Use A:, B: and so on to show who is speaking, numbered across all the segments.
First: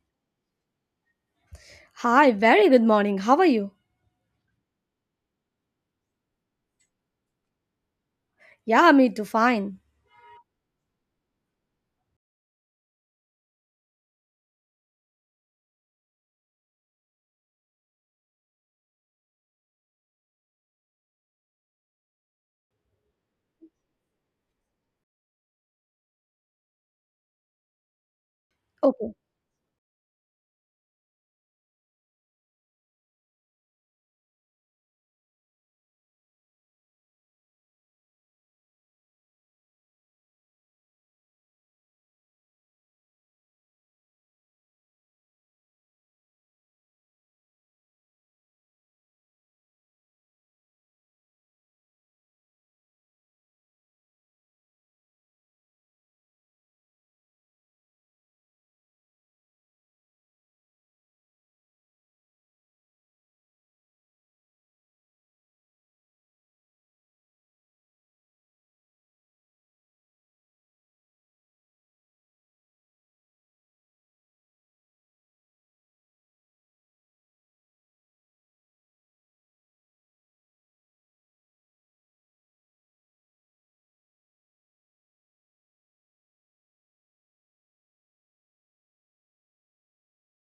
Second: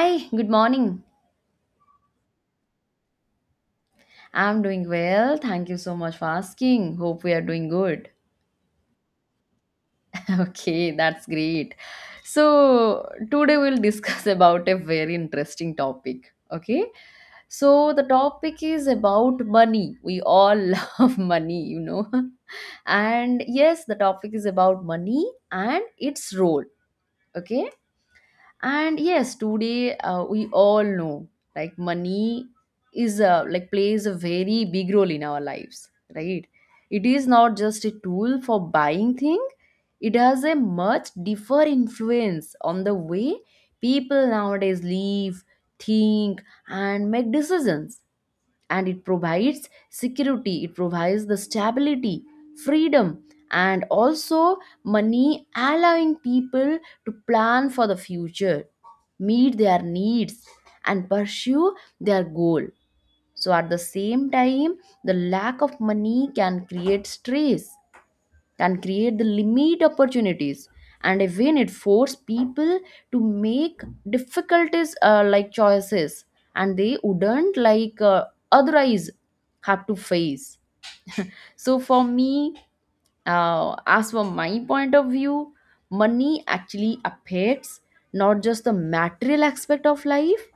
A: Hi, good morning.
B: Hi, very good morning. How are you?
A: I'm doing well. Thank you so much for asking. Hope we are doing good.
B: Yeah, me too, fine.
A: Okay, that's great. So, today we'll discuss about a very interesting topic. Okay, so the topic is about money. We all love money. And yes, the topic is about money and its role. Okay, and
B: Okay.
A: yes today we all know like money like plays a very big role in our lives, right? It is not just a tool for buying thing. It has a much deeper influence on the way people nowadays live, think, and make decisions. And it provides security, it provides the stability, freedom, and also money, allowing people to plan for the future, meet their needs, and pursue their goal. So, at the same time, the lack of money can create stress, can create the limit opportunities, and even it force people to make difficulties, like choices, and they wouldn't like otherwise have to face. So for me, as for my point of view, money actually affects not just the material aspect of life,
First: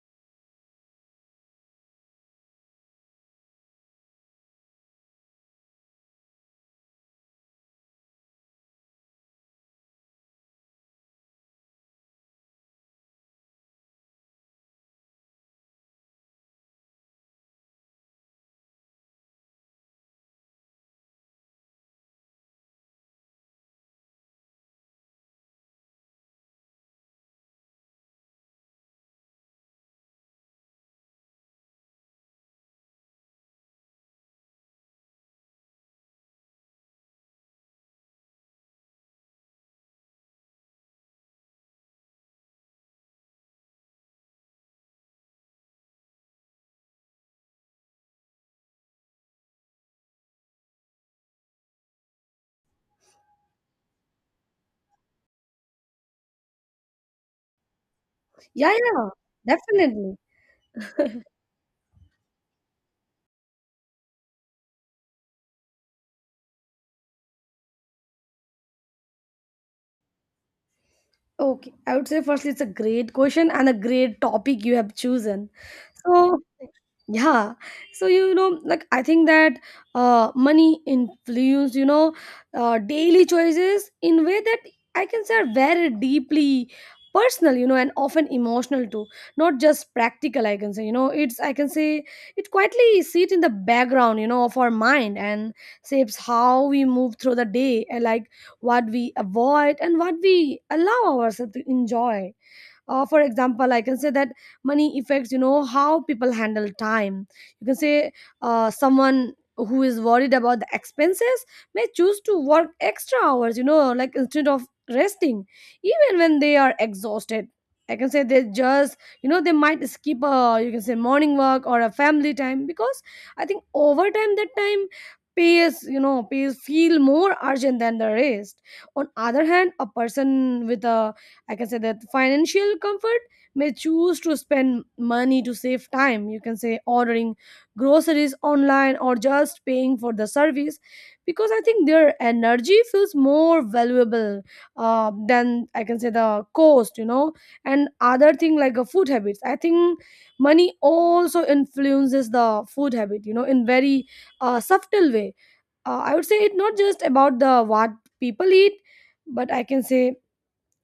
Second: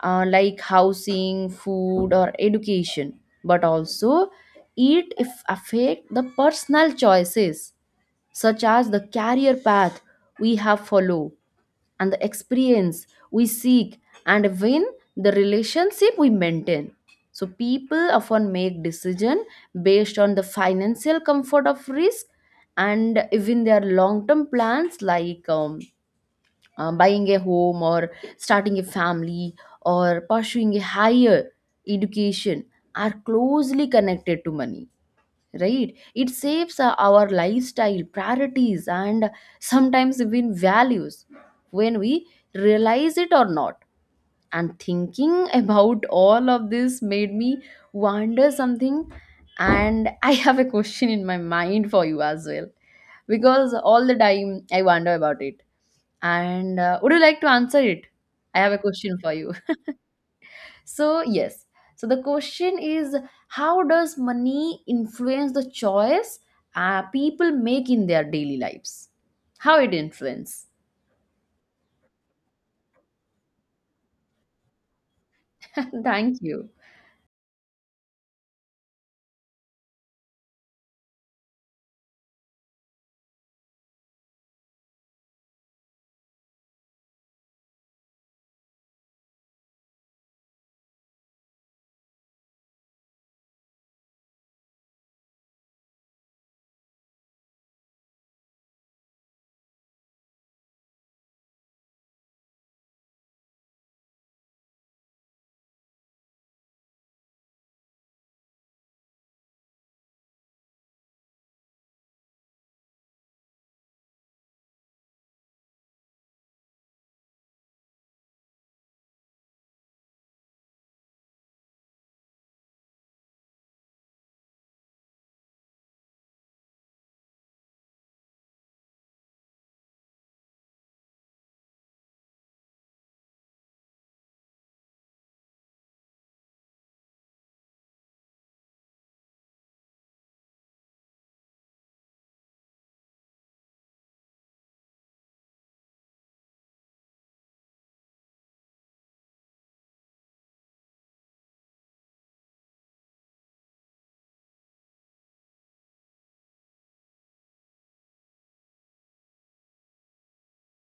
A: like housing, food, or education, but also it if affect the personal choices, such as the career path we have follow, and the experience we seek, and when the relationship we maintain. So people often make decision based on the financial comfort of risk, and even their long term plans, like buying a home or starting a family or pursuing a higher education, are closely connected to money, right? It saves our lifestyle priorities and sometimes even values, when we realize it or not. And thinking about all of this made me wonder something, and I have a question in my mind for you as well, because all the time I wonder about it, and would you like to answer it? I have
B: Yeah,
A: a
B: yeah,
A: question for you.
B: definitely.
A: So yes, so the question is, how does money influence the choice people make in their daily lives? How it influence?
B: Okay, I would say firstly it's a great question and a great topic you have chosen.
A: Thank
B: So
A: you.
B: yeah, so like I think that money influence daily choices in way that I can say are very deeply personal, and often emotional too. Not just practical, I can say. You know, it's I can say it quietly sit in the background, of our mind, and shapes how we move through the day, like what we avoid and what we allow ourselves to enjoy. For example, I can say that money affects how people handle time. You can say someone who is worried about the expenses may choose to work extra hours, like instead of resting, even when they are exhausted. I can say they just, they might skip a, you can say, morning work or a family time, because I think over time that time pays you know pays feel more urgent than the rest. On other hand, a person with a, like I can say, that financial comfort may choose to spend money to save time. You can say ordering groceries online or just paying for the service, because I think their energy feels more valuable than I can say the cost. And other thing like a food habits, I think money also influences the food habit, in very subtle way. I would say it's not just about the what people eat, but I can say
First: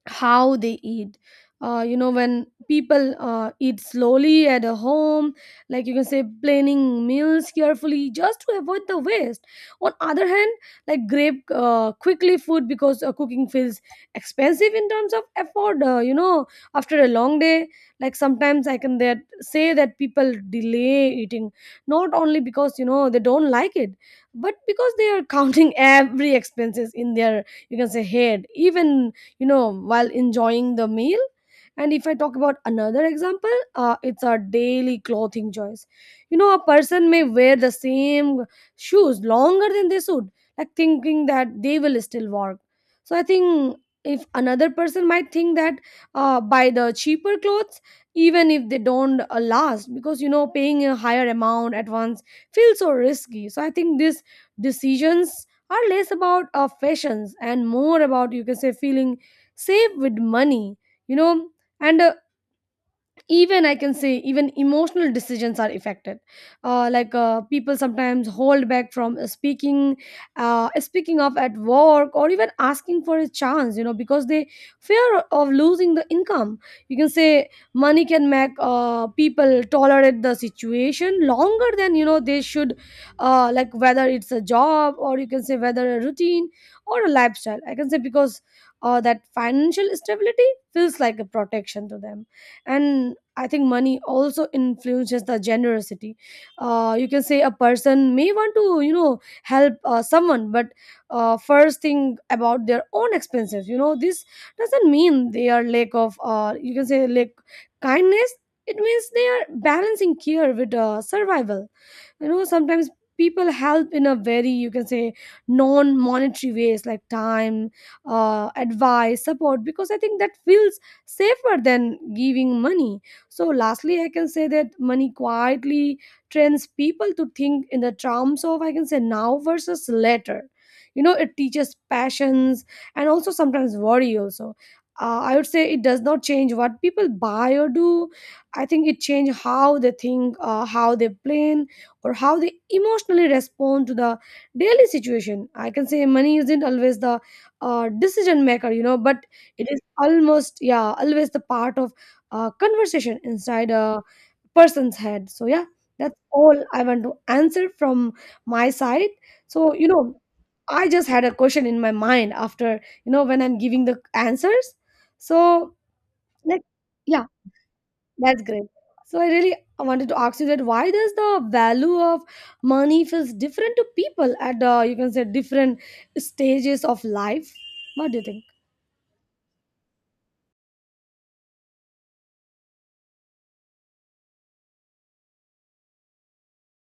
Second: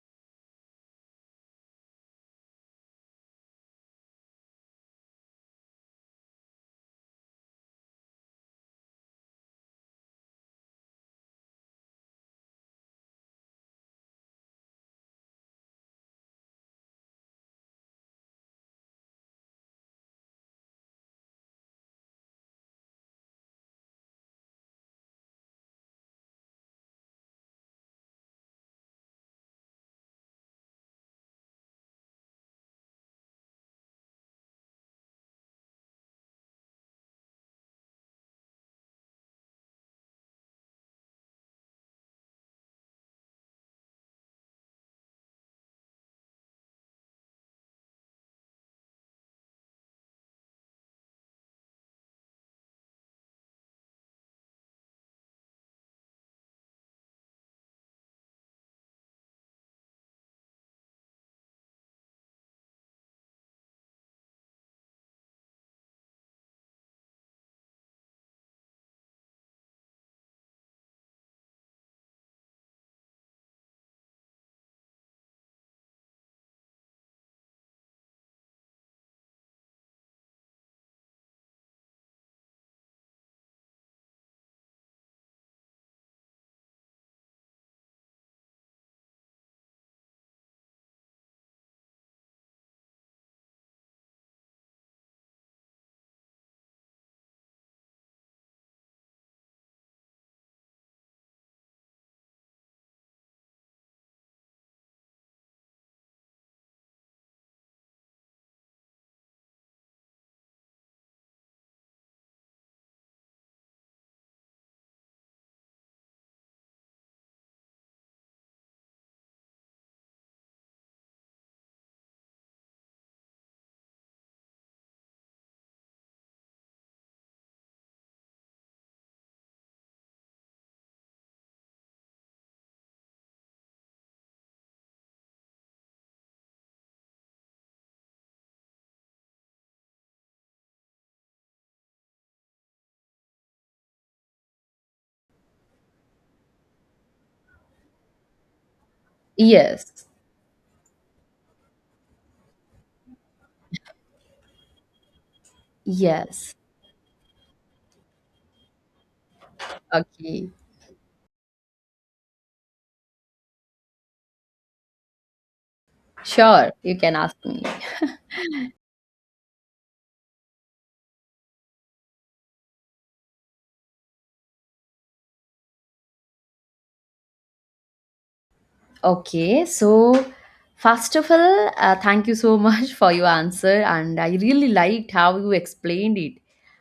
B: how they eat, when people eat slowly at a home, like you can say planning meals carefully just to avoid the waste. On other hand, like grab quickly food, because cooking feels expensive in terms of effort, after a long day. Like sometimes I can that say that people delay eating, not only because they don't like it, but because they are counting every expenses in their, you can say, head, even while enjoying the meal. And if I talk about another example, it's our daily clothing choice. A person may wear the same shoes longer than they should, like thinking that they will still work. So I think if another person might think that, buy the cheaper clothes, even if they don't last, because paying a higher amount at once feels so risky. So I think these decisions are less about fashions and more about, you can say, feeling save with money you know and, even I can say even emotional decisions are affected, like, people sometimes hold back from, speaking up at work or even asking for a chance, because they fear of losing the income. You can say money can make people tolerate the situation longer than they should, like whether it's a job or, you can say, whether a routine or a lifestyle, I can say, because that financial stability feels like a protection to them. And I think money also influences the generosity. You can say a person may want to, help someone, but first think about their own expenses. This doesn't mean they are lack of, you can say, lack kindness. It means they are balancing care with survival. Sometimes people help in a very, you can say, non-monetary ways, like time, advice, support, because I think that feels safer than giving money. So lastly, I can say that money quietly trains people to think in the terms of, I can say, now versus later. It teaches passions, and also sometimes worry also. I would say it does not change what people buy or do. I think it change how they think, how they plan, or how they emotionally respond to the daily situation. I can say money isn't always the decision maker, but it is
A: Yes,
B: almost, yeah, always the part of conversation inside a person's head. So, yeah, that's
A: yes.
B: all I want to answer from my side. So,
A: Okay.
B: I just had a question in my mind after, when I'm giving the answers. So, like,
A: Sure, you can
B: yeah.
A: ask me.
B: That's great. So I really wanted to ask you that why does the value of money feels different to people at, you can say, different stages of life? What do you think?
A: Okay, so first of all, thank you so much for your answer, and I really liked how you explained it,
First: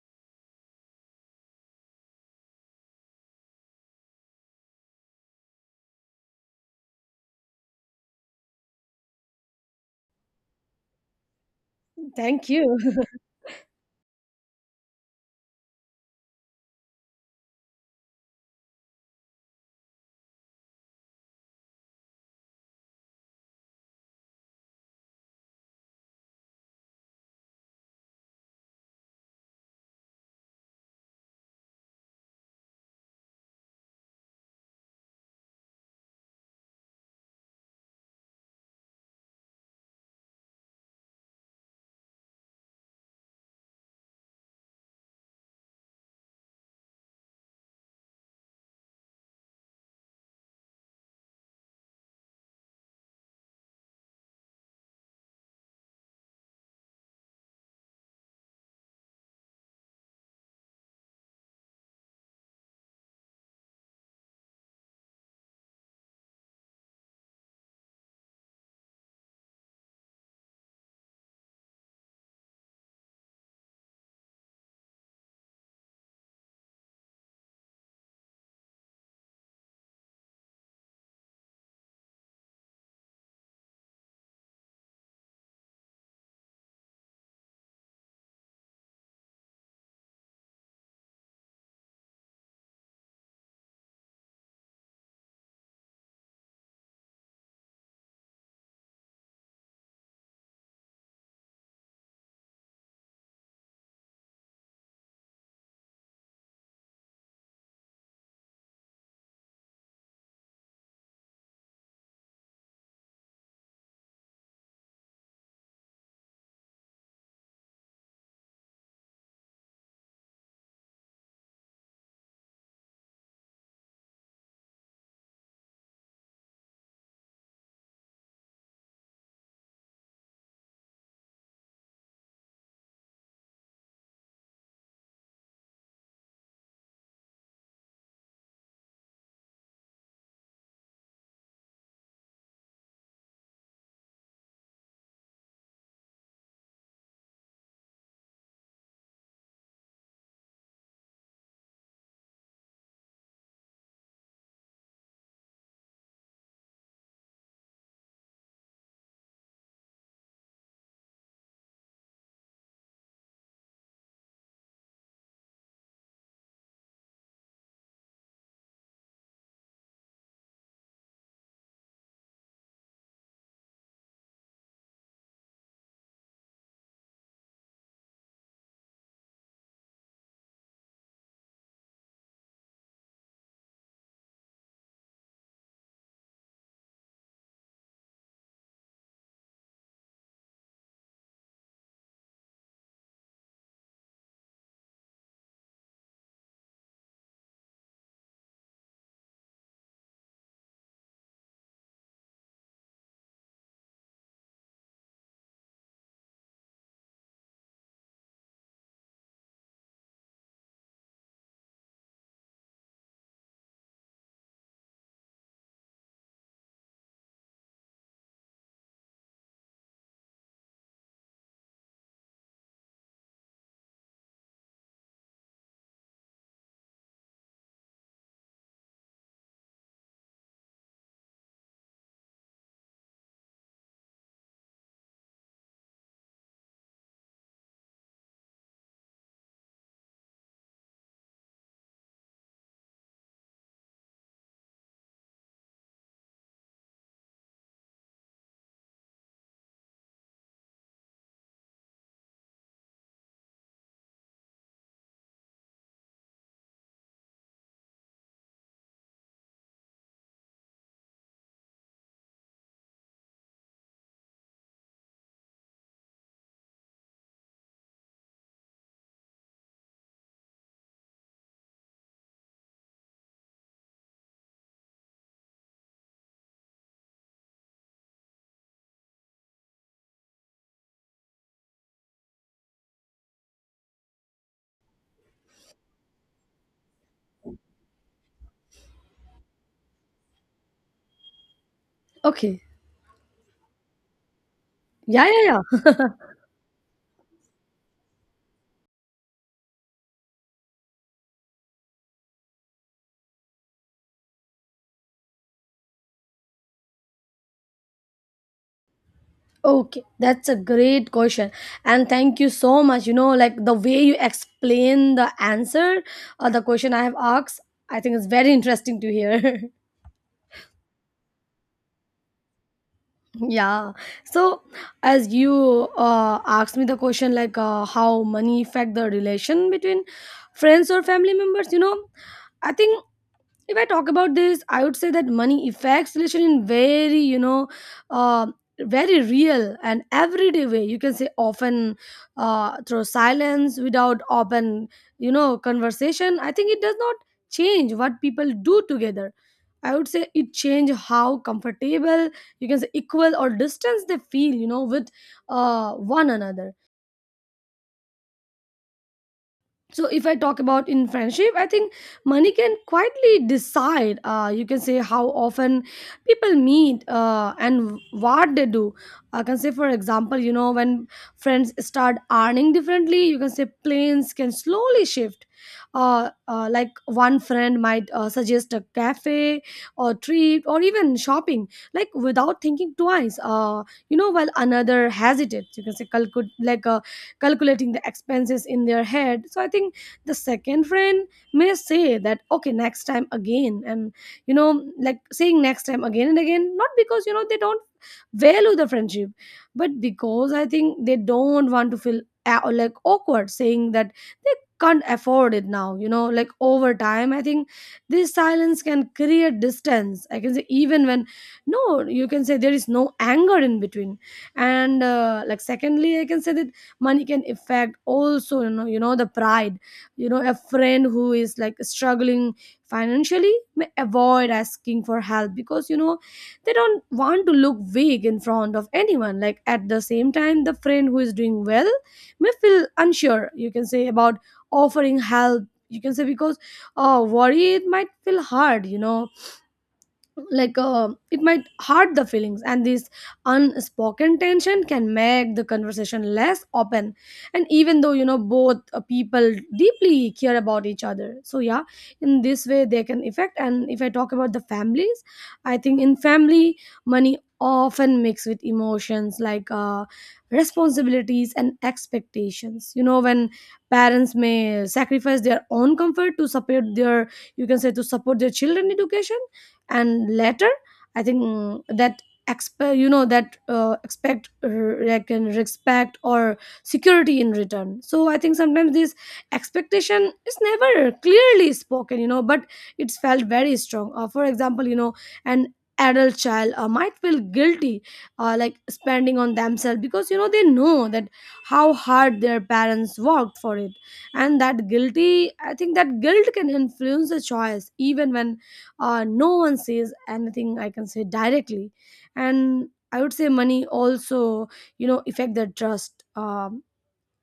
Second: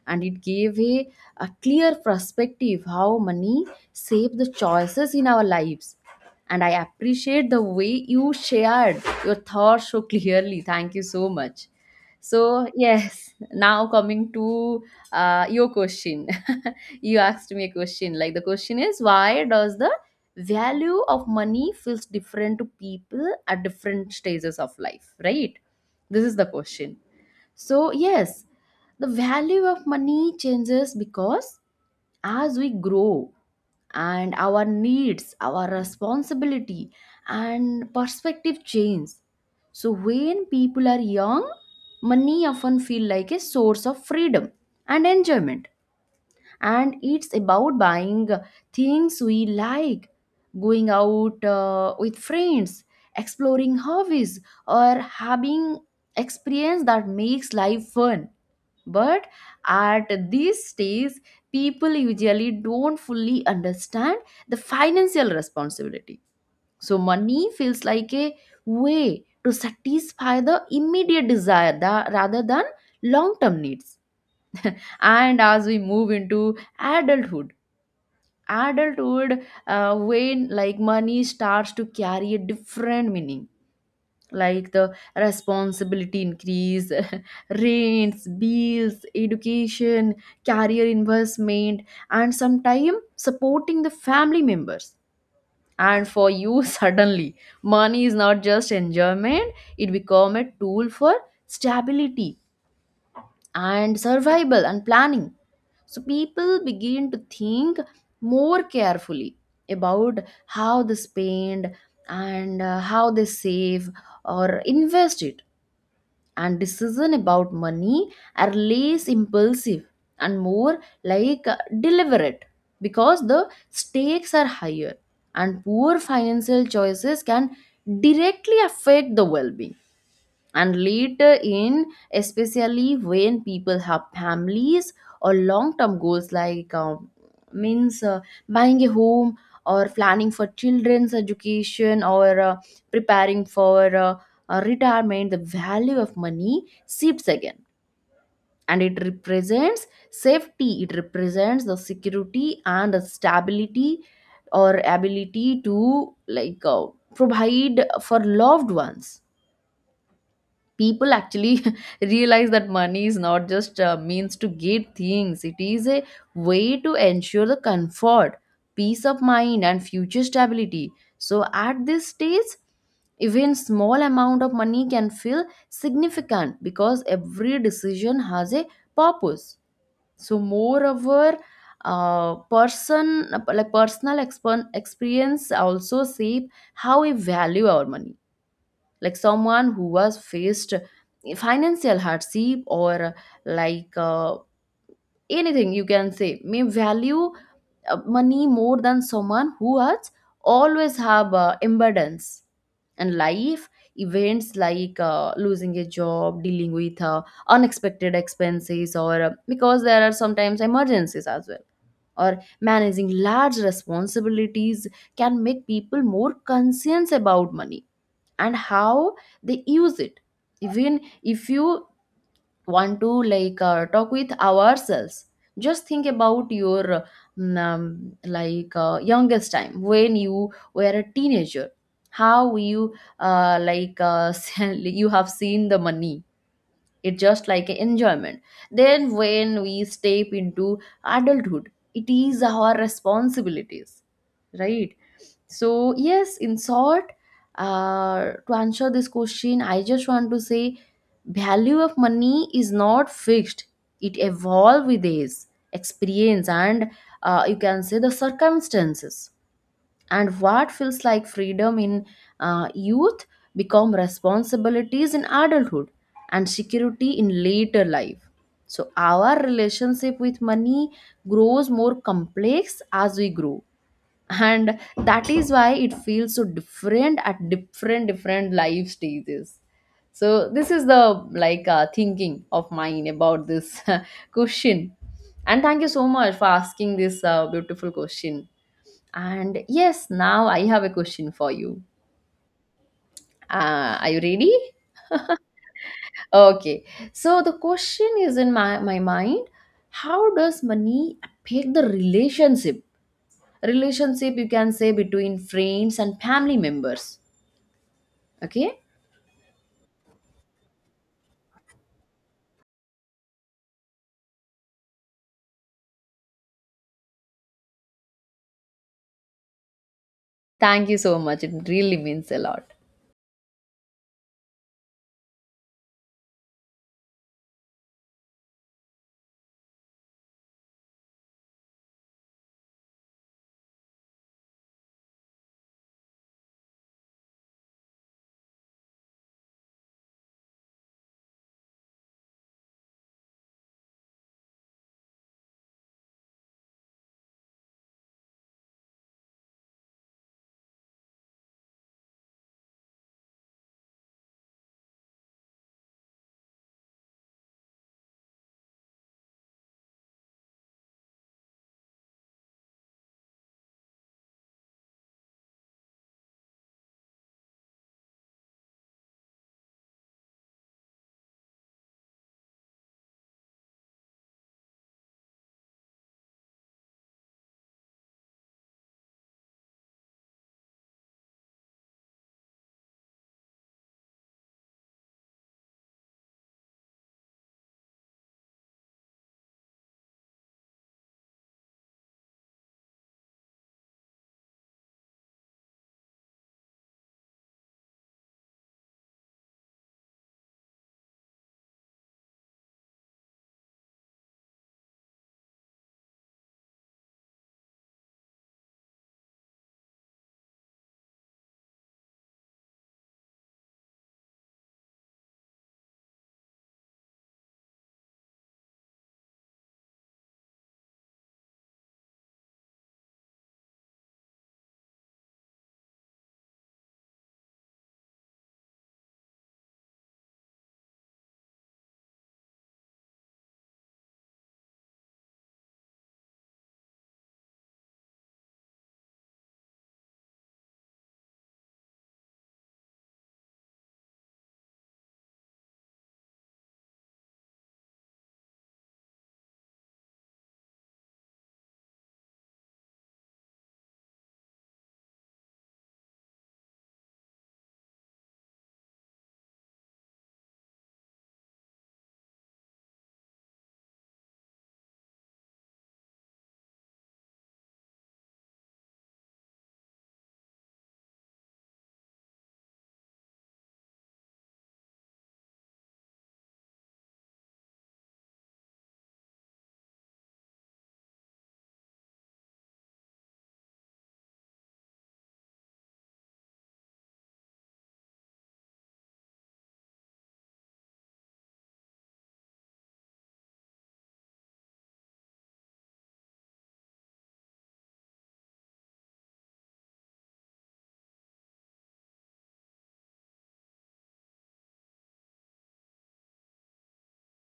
A: and it gave a clear perspective how money shape the choices in our lives. And I appreciate the way you shared your thoughts so clearly. Thank you so much.
B: Thank
A: So
B: you.
A: yes, now coming to your question. You asked me a question. Like the question is, why does the value of money feels different to people at different stages of life, right? This is the question. So yes, the value of money changes because as we grow, and our needs, our responsibility, and perspective change. So when people are young, money often feel like a source of freedom and enjoyment, and it's about buying things we like, going out with friends, exploring hobbies, or having experience that makes life fun. But at this stage, people usually don't fully understand the financial responsibility. So money feels like a way to satisfy the immediate desire rather than long-term needs. And as we move into adulthood, when like money starts to carry a different meaning, like the responsibility increase, rents, bills, education, career investment, and sometime supporting the family members. And for you, suddenly money is not just enjoyment, it become a tool for stability and survival and planning. So people begin to think more carefully about how they spend, and how they save or invest it. And decision about money are less impulsive and more like deliberate, because the stakes are higher and poor financial choices can directly affect the well-being. And later in, especially when people have families or long term goals, like means, buying a home or planning for children's education, or preparing for retirement, the value of money shifts again, and it represents safety, it represents the security and the stability, or ability to like provide for loved ones. People actually realize that money is not just means to get things, it is a way to ensure the comfort, peace of mind, and future stability. So at this stage, even small amount of money can feel significant because every decision has a purpose. So moreover, person like personal experience also shape how we value our money. Like someone who was faced financial hardship, or like anything you can say, may value money more than someone who has always have abundance. And life events like losing a job, dealing with unexpected expenses, or because there are sometimes emergencies as well, or managing large responsibilities, can make people more conscious about money and how they use it. Even if you want to like talk with ourselves, just think about your like youngest time when you were a teenager. How you like you have seen the money, it's just like an enjoyment. Then when we step into adulthood, it is our responsibilities, right? So, yes, in short, to answer this question, I just want to say value of money is not fixed. It evolves with age, experience, and you can say the circumstances. And what feels like freedom in youth become responsibilities in adulthood, and security in later life. So our relationship with money grows more complex as we grow, and that is why it feels so different at different life stages. So this is the like thinking of mine about this question, and thank you so much for asking this beautiful question. And yes, now I have a question for you.
B: Okay.
A: Are you ready?
B: Yeah, yeah, yeah.
A: Okay, so the question is in my mind, how does money affect the relationship, you can say, between friends and family members? Okay.
B: Okay, that's a great question. And thank you so much. Like the way you explain the answer or the question I have asked, I think it's very interesting to hear.
A: Thank you so much. It really means a lot.
B: Yeah. So, as you asked me the question, like how money affect the relation between friends or family members, I think if I talk about this, I would say that money affects relation in very you know uh, very real and everyday way, you can say often through silence without open conversation. I think it does not change what people do together. I would say it change how comfortable, you can say, equal or distance they feel, with uh, one another. So if I talk about in friendship, I think money can quietly decide, you can say, how often people meet, and what they do. I can say, for example, when friends start earning differently, you can say planes can slowly shift. Like one friend might suggest a cafe or treat or even shopping, like without thinking twice, while another hesitates, you can say, calculate, like, calculating the expenses in their head. So I think the second friend may say that okay next time again, and like saying next time again and again, not because they don't value the friendship, but because I think they don't want to feel, like awkward saying that they can't afford it now. Like over time, I think this silence can create distance, I can say, even when no, you can say, there is no anger in between. And like secondly, I can say that money can affect also, the pride. A friend who is like struggling financially may avoid asking for help, because they don't want to look weak in front of anyone. Like at the same time, the friend who is doing well may feel unsure, you can say, about offering help, you can say, because, oh, worry it might feel hard. Like it might hurt the feelings. And this unspoken tension can make the conversation less open, and even though both people deeply care about each other. So yeah, in this way they can affect. And if I talk about the families, I think in family, money often mixed with emotions like responsibilities and expectations. When parents may sacrifice their own comfort to support their, you can say, to support their children education, and later I think that expect, that expect like, and respect or security in return. So I think sometimes this expectation is never clearly spoken, but it's felt very strong. For example, an adult child might feel guilty, like spending on themselves, because they know that how hard their parents worked for it. And that guilty, I think that guilt can influence the choice, even when no one says anything, I can say, directly. And I would say money also affect their trust.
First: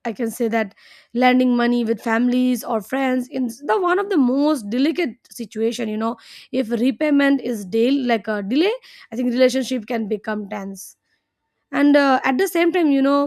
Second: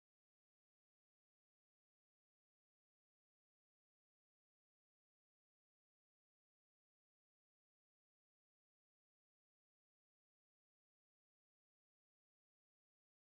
B: I can say that lending money with families or friends is the one of the most delicate situation. If repayment is deal like a delay, I think relationship can become tense. And at the same time,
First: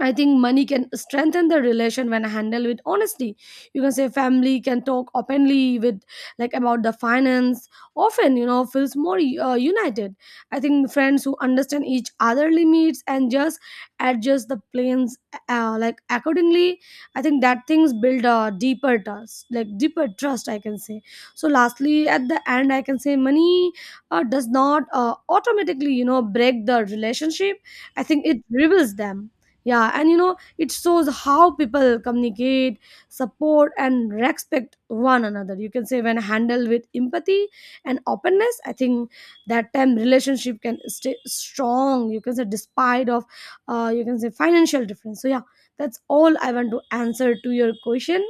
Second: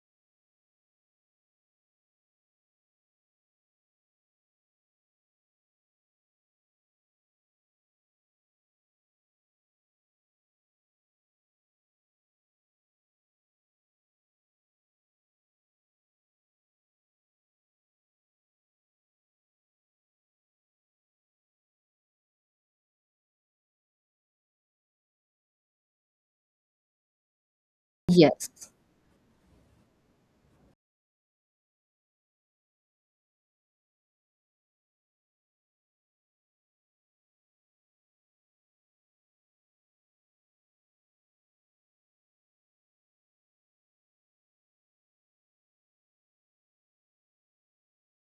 B: I think money can strengthen the relation when handled with honesty. You can say family can talk openly with, like, about the finance. Often, feels more united. I think friends who understand each other limits and just adjust the plans, like accordingly. I think that things build a deeper trust, like deeper trust, I can say. So, lastly, at the end, I can say money does not automatically, break the relationship. I think it
A: Yes.
B: reveals them. Yeah, and it shows how people communicate, support, and respect one another. You can say when handled with empathy and openness, I think that time relationship can stay strong. You can say despite of, you can say, financial difference. So yeah, that's all I want to answer to your question.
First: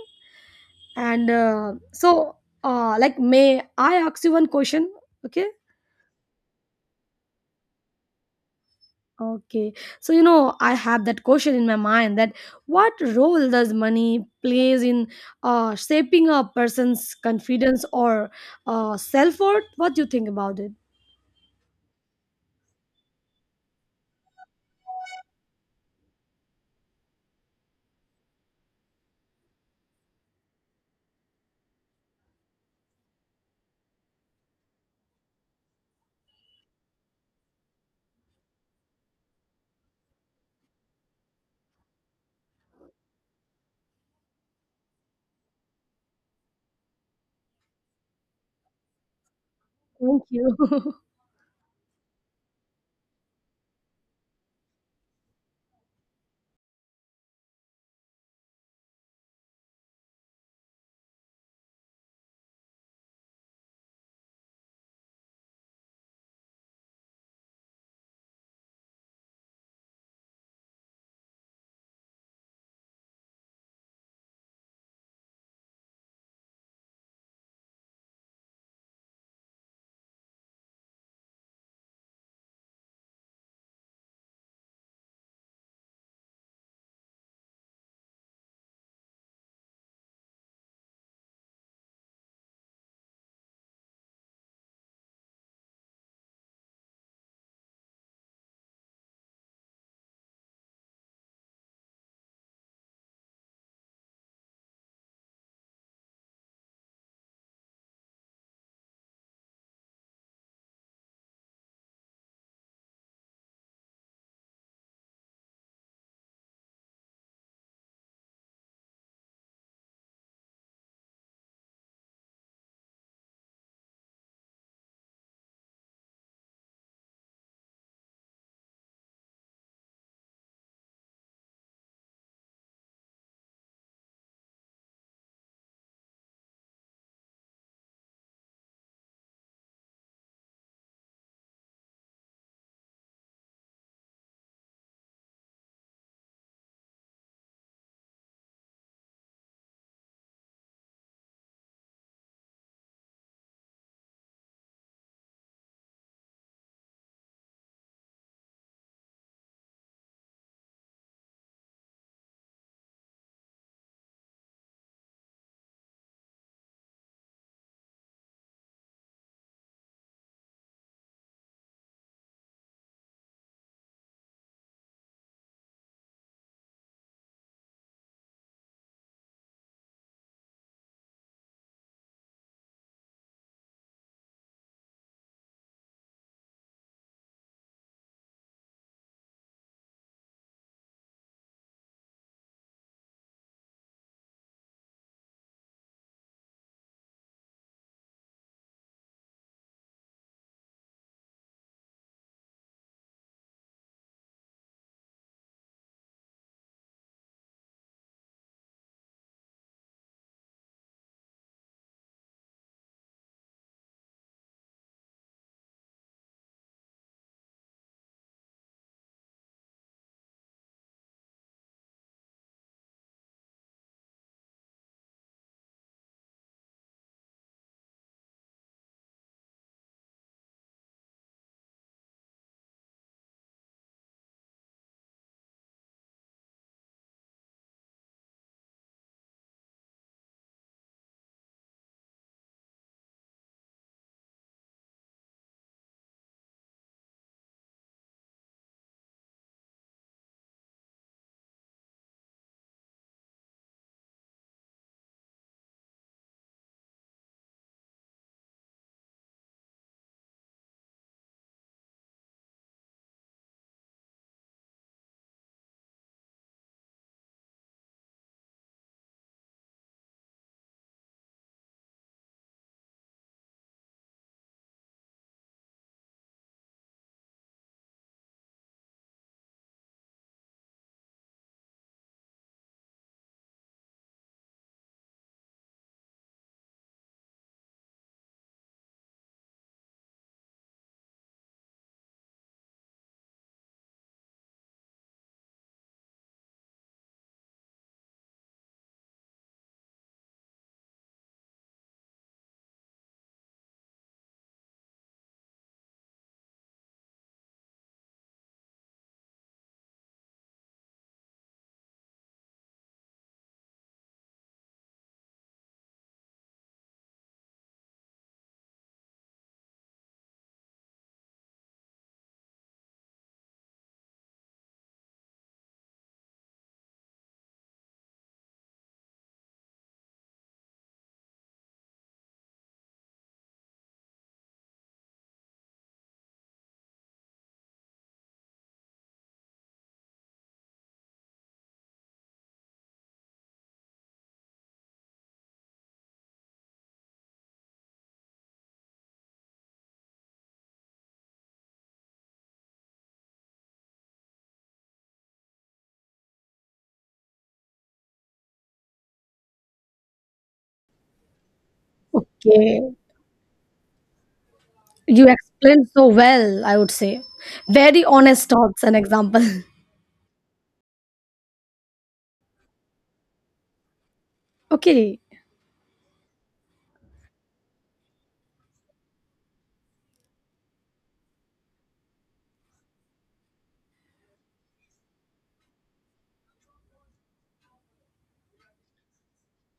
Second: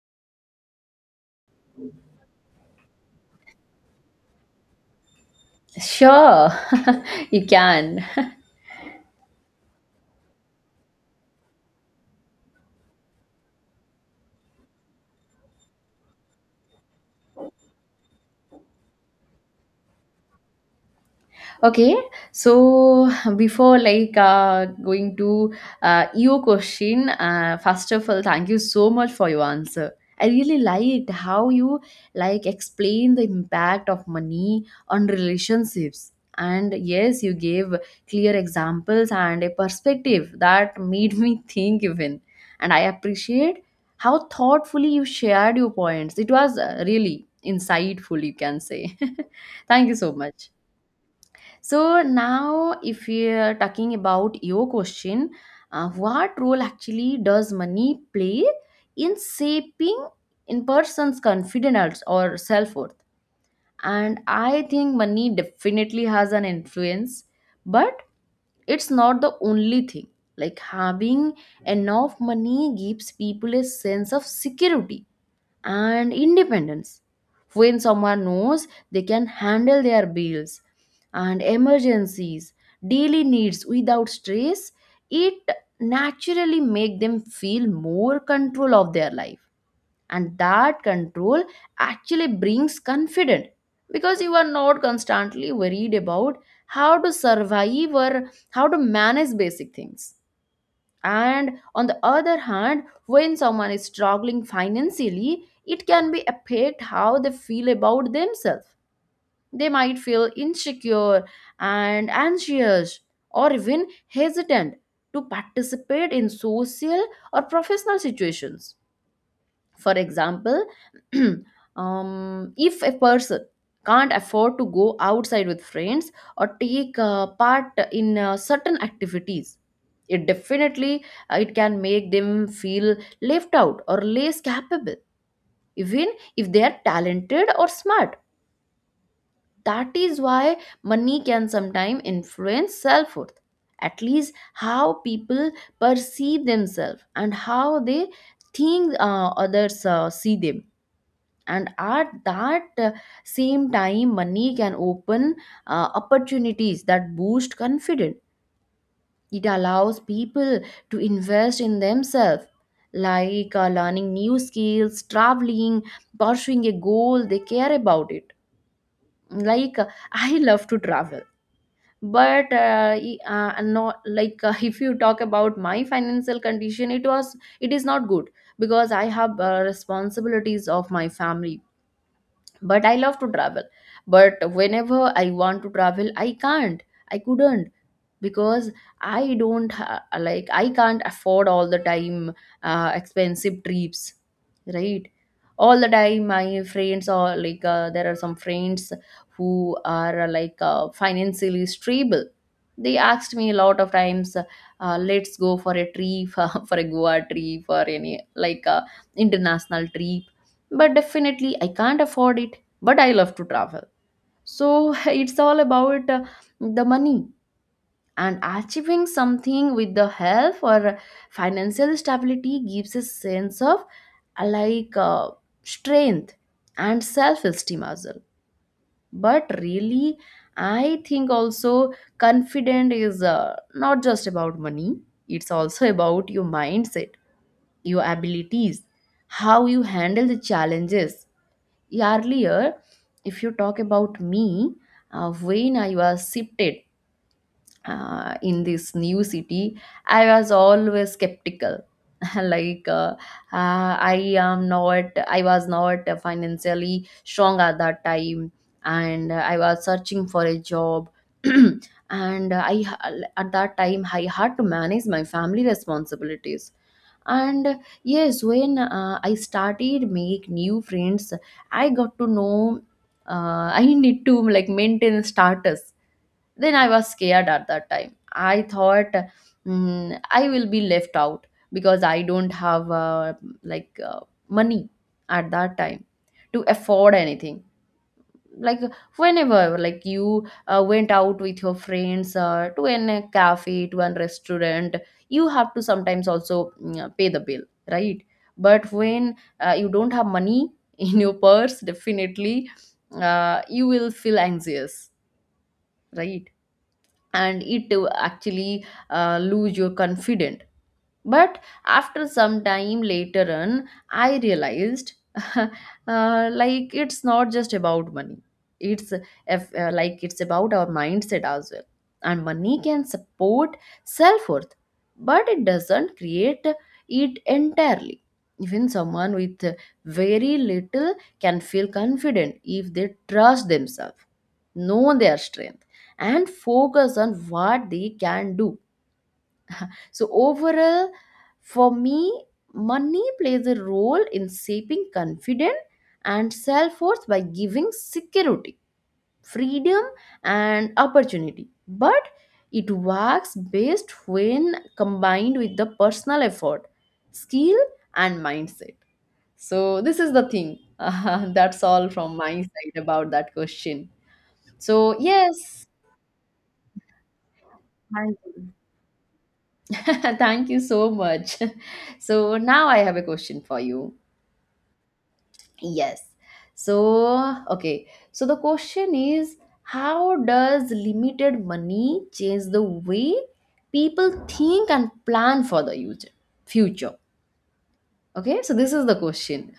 B: And uh, so, may I ask you one question? Okay.
A: Sure, you can.
B: Okay. So I have that question in my mind, that what role does money plays in shaping a person's confidence or self-worth? What do you think about it?
A: Okay, so before like going to your question, first of all, thank you so much for your answer. I really liked how you like explain the impact of money on relationships. And yes, you gave clear examples and a perspective that made me think even. And I appreciate how thoughtfully you shared your points. It was really insightful, you can say. Thank you so
B: Thank
A: much.
B: you.
A: So now, if we are talking about your question, what role actually does money play in shaping in person's confidence or self worth? And I think money definitely has an influence, but it's not the only thing. Like having enough money gives people a sense of security and independence. When someone knows they can handle their bills and emergencies, daily needs without stress, it naturally make them feel more control of their life. And that control actually brings confidence, because you are not constantly worried about how to survive or how to manage basic things. And on the other hand, when someone is struggling financially, it can be affect how they feel about themselves. They might feel insecure and anxious, or even hesitant to participate in social or professional situations. For example, if a person can't afford to go outside with friends, or take part in certain activities, it definitely, it can make them feel left out or less capable, even if they are talented or smart. That is why money can sometimes influence self worth. At least how people perceive themselves and how they think others see them. And at that same time, money can open opportunities that boost confidence. It allows people to invest in themselves, like learning new skills, traveling, pursuing a goal they care about it, like I love to travel, but no, like if you talk about my financial condition, it is not good, because I have responsibilities of my family. But I love to travel, but whenever I want to travel, I can't. I couldn't, because I don't ha- like I can't afford all the time expensive trips, right? All the time my friends are like there are some friends who are like financially stable. They asked me a lot of times, let's go for a trip, for a Goa trip or any like international trip, but definitely I can't afford it. But I love to travel, so it's all about the money. And achieving something with the help or financial stability gives a sense of uh, like uh, strength and self-esteem as well. But really, I think also confident is not just about money, it's also about your mindset, your abilities, how you handle the challenges. Earlier, if you talk about me, when I was shifted in this new city, I was always skeptical. Like I was not financially strong at that time, and I was searching for a job. And I, at that time, I had to manage my family responsibilities. And yes, when I started make new friends, I got to know uh, I need to like maintain status. Then I was scared, at that time I thought, I will be left out, because I don't have like uh, money at that time to afford anything. Like, whenever like you went out with your friends to an a cafe, to a restaurant, you have to sometimes also pay the bill, right? But when you don't have money in your purse, definitely you will feel anxious, right? And it will actually lose your confidence. But after some time later on, I realized like it's not just about money, it's if, like it's about our mindset as well. And money can support self-worth, but it doesn't create it entirely. Even someone with very little can feel confident if they trust themselves, know their strength, and focus on what they can do. So overall, for me, money plays a role in shaping confidence and self worth by giving security, freedom, and opportunity, but it works best when combined with the personal effort, skill, and mindset. So this is the thing, that's all from my
B: Okay.
A: side about that question. So
B: You
A: yes,
B: explained so well, I would say. Very
A: thank
B: honest
A: you,
B: thoughts and example.
A: thank you so much. So now I have a question for you.
B: Okay.
A: Yes. So, okay. So the question is, how does limited money change the way people think and plan for the future? Future. Okay? So this is the question.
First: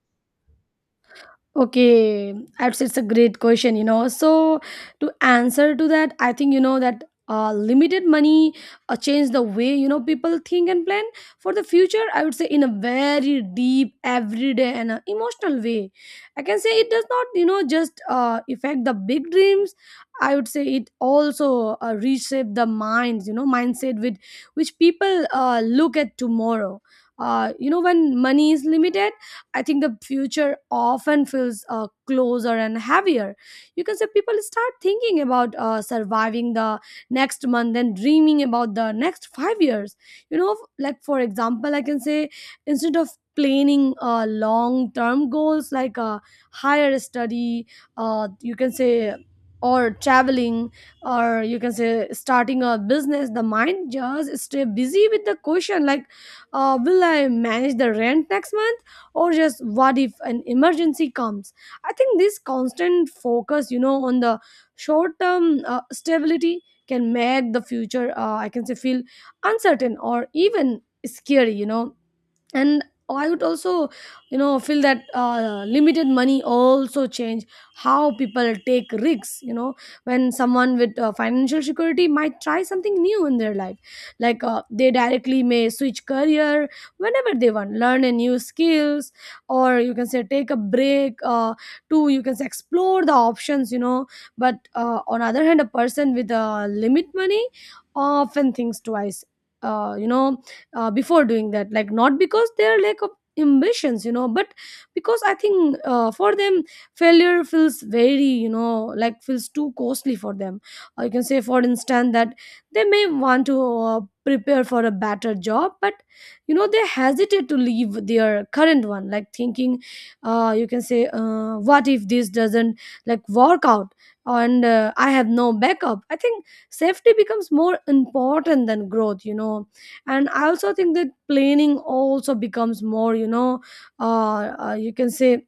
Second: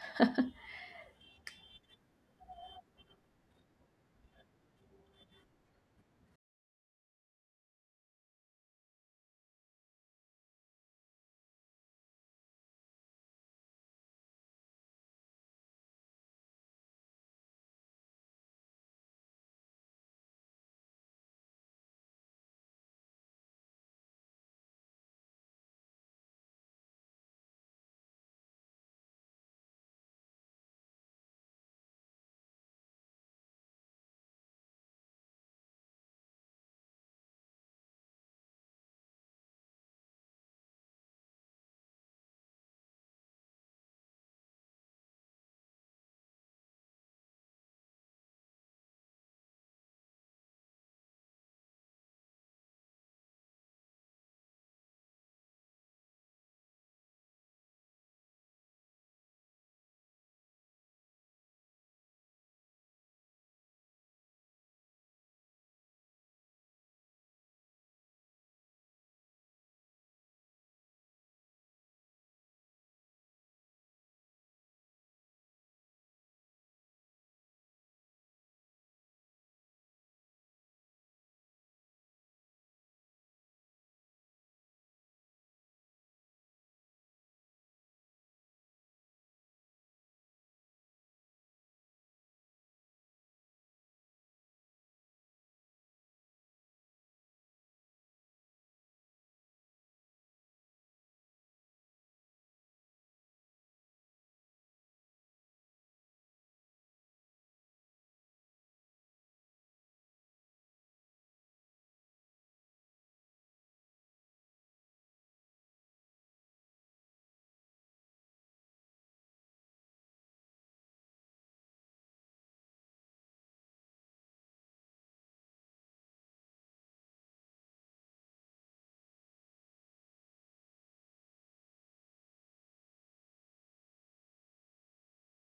B: Okay, that's it's a great question, you know. So to answer to that, I think you know that limited money change the way, you know, people think and plan for the future. I would say in a very deep, everyday, and emotional way. I can say it does not, you know, just affect the big dreams. I would say it also reshape the minds, you know, mindset with which people look at tomorrow. When money is limited, I think the future often feels closer and heavier. You can say people start thinking about surviving the next month and dreaming about the next 5 years. You know, like for example, I can say instead of planning long term goals like higher study, you can say, or traveling, or you can say starting a business. The mind just stay busy with the question, like, will I manage the rent next month, or just what if an emergency comes? I think this constant focus, you know, on the short term stability can make the future I can say feel uncertain or even scary, you know. And I would also, you know, feel that limited money also change how people take risks, you know. When someone with financial security might try something new in their life, like they directly may switch career whenever they want, learn a new skills, or you can say take a break to, you can say, explore the options, you know. But on other hand, a person with a limit money often thinks twice, uh, you know before doing that, like not because their lack of ambitions, you know, but because I think for them failure feels very, you know, like feels too costly for them. You can say, for instance, that they may want to prepare for a better job, but, you know, they hesitate to leave their current one, like thinking, you can say, what if this doesn't like work out, and I have no backup. I think safety becomes more important than growth, you know. And I also think that planning also becomes more, you know, you can say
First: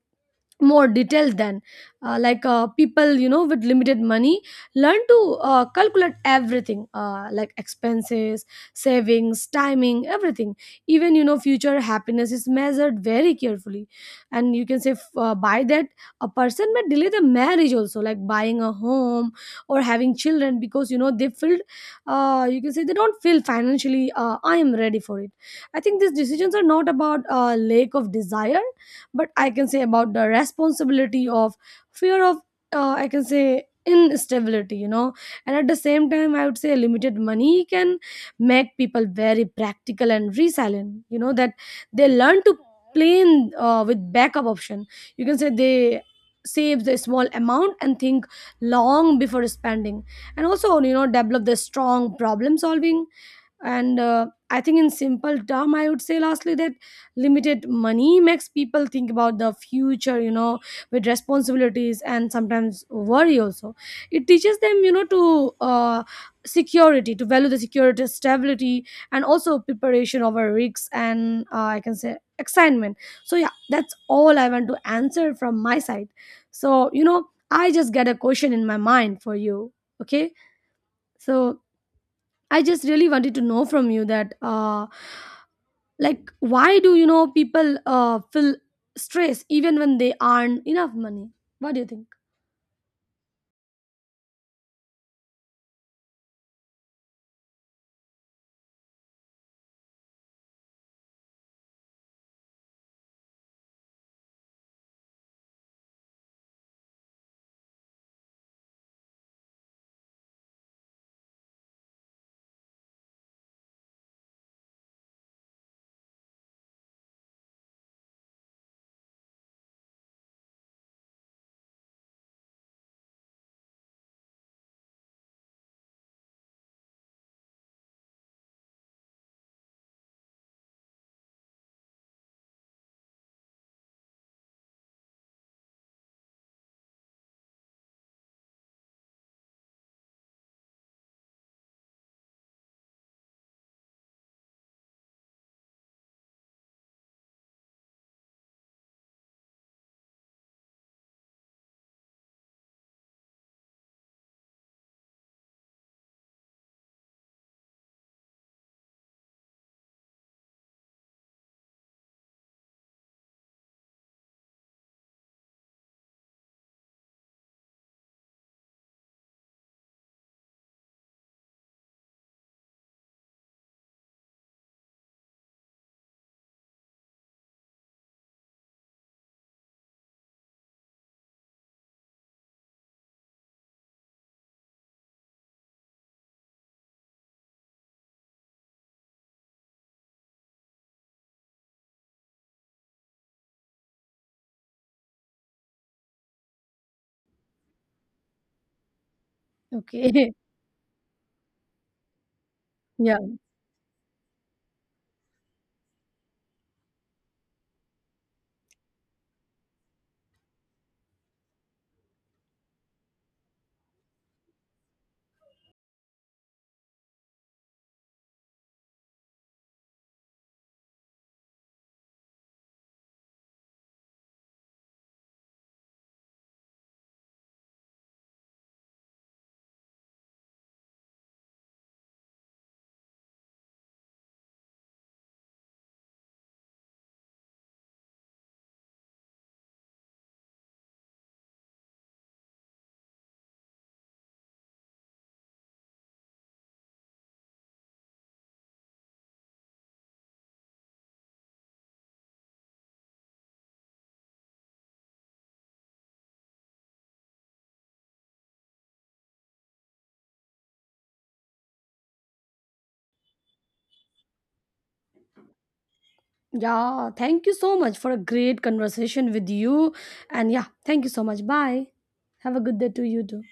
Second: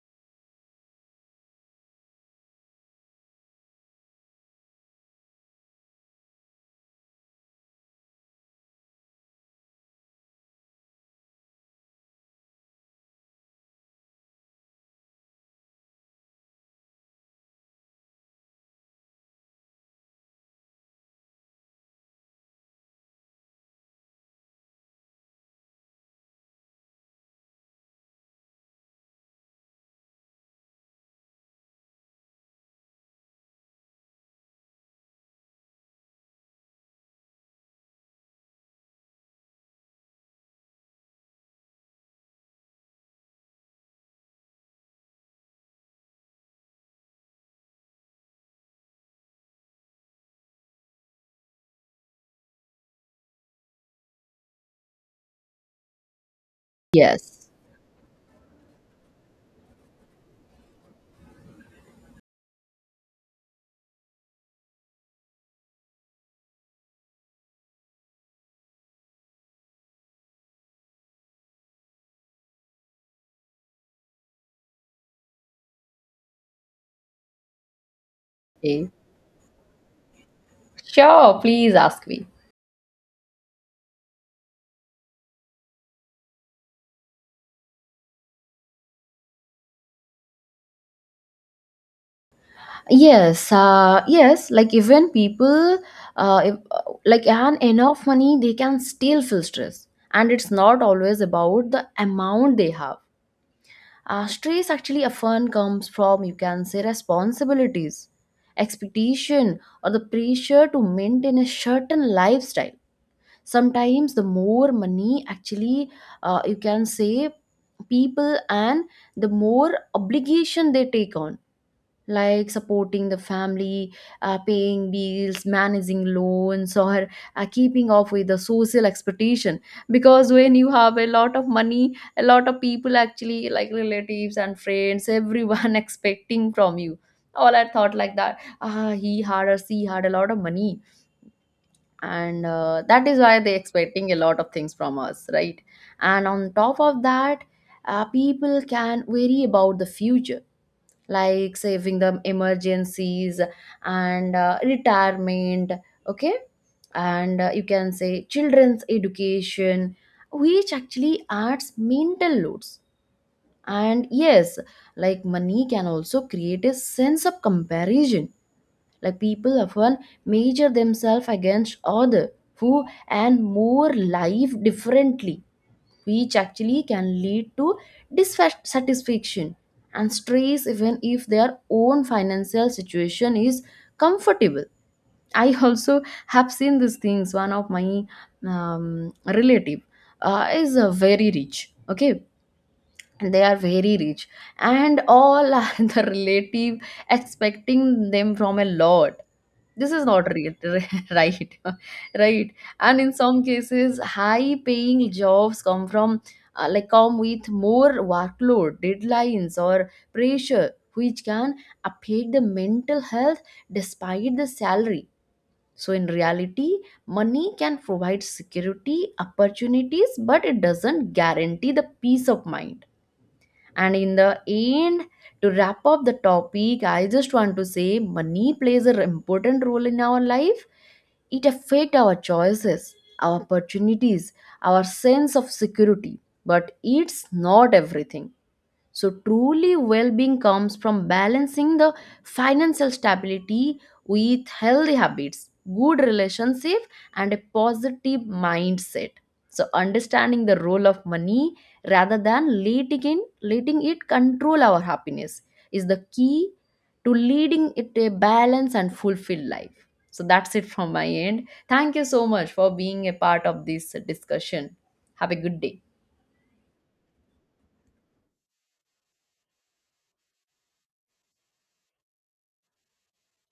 B: more detailed than people, you know, with limited money learn to calculate everything, like expenses, savings, timing, everything. Even, you know, future happiness is measured very carefully. And you can say, by that, a person may delay the marriage also, like buying a home or having children, because, you know, they feel, you can say, they don't feel financially I am ready for it. I think these decisions are not about lack of desire, but I can say about the responsibility of, fear of, I can say, instability, you know. And at the same time, I would say limited money can make people very practical and resilient, you know, that they learn to plan with backup option. You can say they save the small amount and think long before spending, and also, you know, develop the strong problem solving. And I think in simple term, I would say lastly that
A: Yes.
B: limited money makes people think about the future, you know, with responsibilities, and sometimes worry also. It teaches them, you know, to security, to value the security, stability, and also preparation over risks, and I can say excitement. So yeah, that's all I want to answer from my side. So, you know, I just get a question in my
A: Okay.
B: mind for you. Okay.
A: Sure,
B: So
A: please ask me.
B: I just really wanted to know from you that, like, why do you know people feel stress even when they earn enough money? What do you think?
A: Yes, yes, like even people, if, like earn enough money, they can still feel stress, and it's not always about the amount they have. Stress actually often comes from, you can say, responsibilities, expectation, or the pressure to maintain a certain lifestyle. Sometimes the more money actually, you can say people, and the more obligation they take on, like supporting the family, paying bills, managing loans, or keeping up with the social expectation. Because when you have a lot of money, a lot of people actually, like relatives and friends, everyone expecting from you. All I thought like that. Ah, he had or she had a lot of money, and that is why they expecting a lot of things from us, right? And on top of that, people can worry about the future, like saving the emergencies, and retirement, okay, and you can say children's education, which actually adds mental loads. And yes, like money can also create a sense of comparison. Like people often measure themselves against other who and more live differently, which actually can lead to dissatisfaction and stress, even if their own financial situation is comfortable. I also have seen these things. One of my relative is very rich, okay, and they are very rich, and all are the relative expecting them from a lot. This is not
B: Okay.
A: real. Right. Right. And in
B: Yeah.
A: some cases, high paying jobs come from like come with more workload, deadlines, or pressure, which can affect the mental health despite the salary. So in reality, money can provide security opportunities, but it doesn't guarantee the peace of mind. And in the end, to wrap up the topic, I just want to say money plays an important role in our life. It affects our choices, our opportunities, our sense of security, but it's not everything. So, truly well being comes from balancing the financial stability with healthy habits, good relationship, and a positive mindset. So, understanding the role of money rather than letting it control our happiness is the key to leading it a balanced and fulfilled life. So, that's it from my end. Thank you so much for being a part of this discussion. Have a good day.
B: Yeah. Thank you so much for a great conversation with you. And yeah, thank you so much. Bye. Have a good day to you too.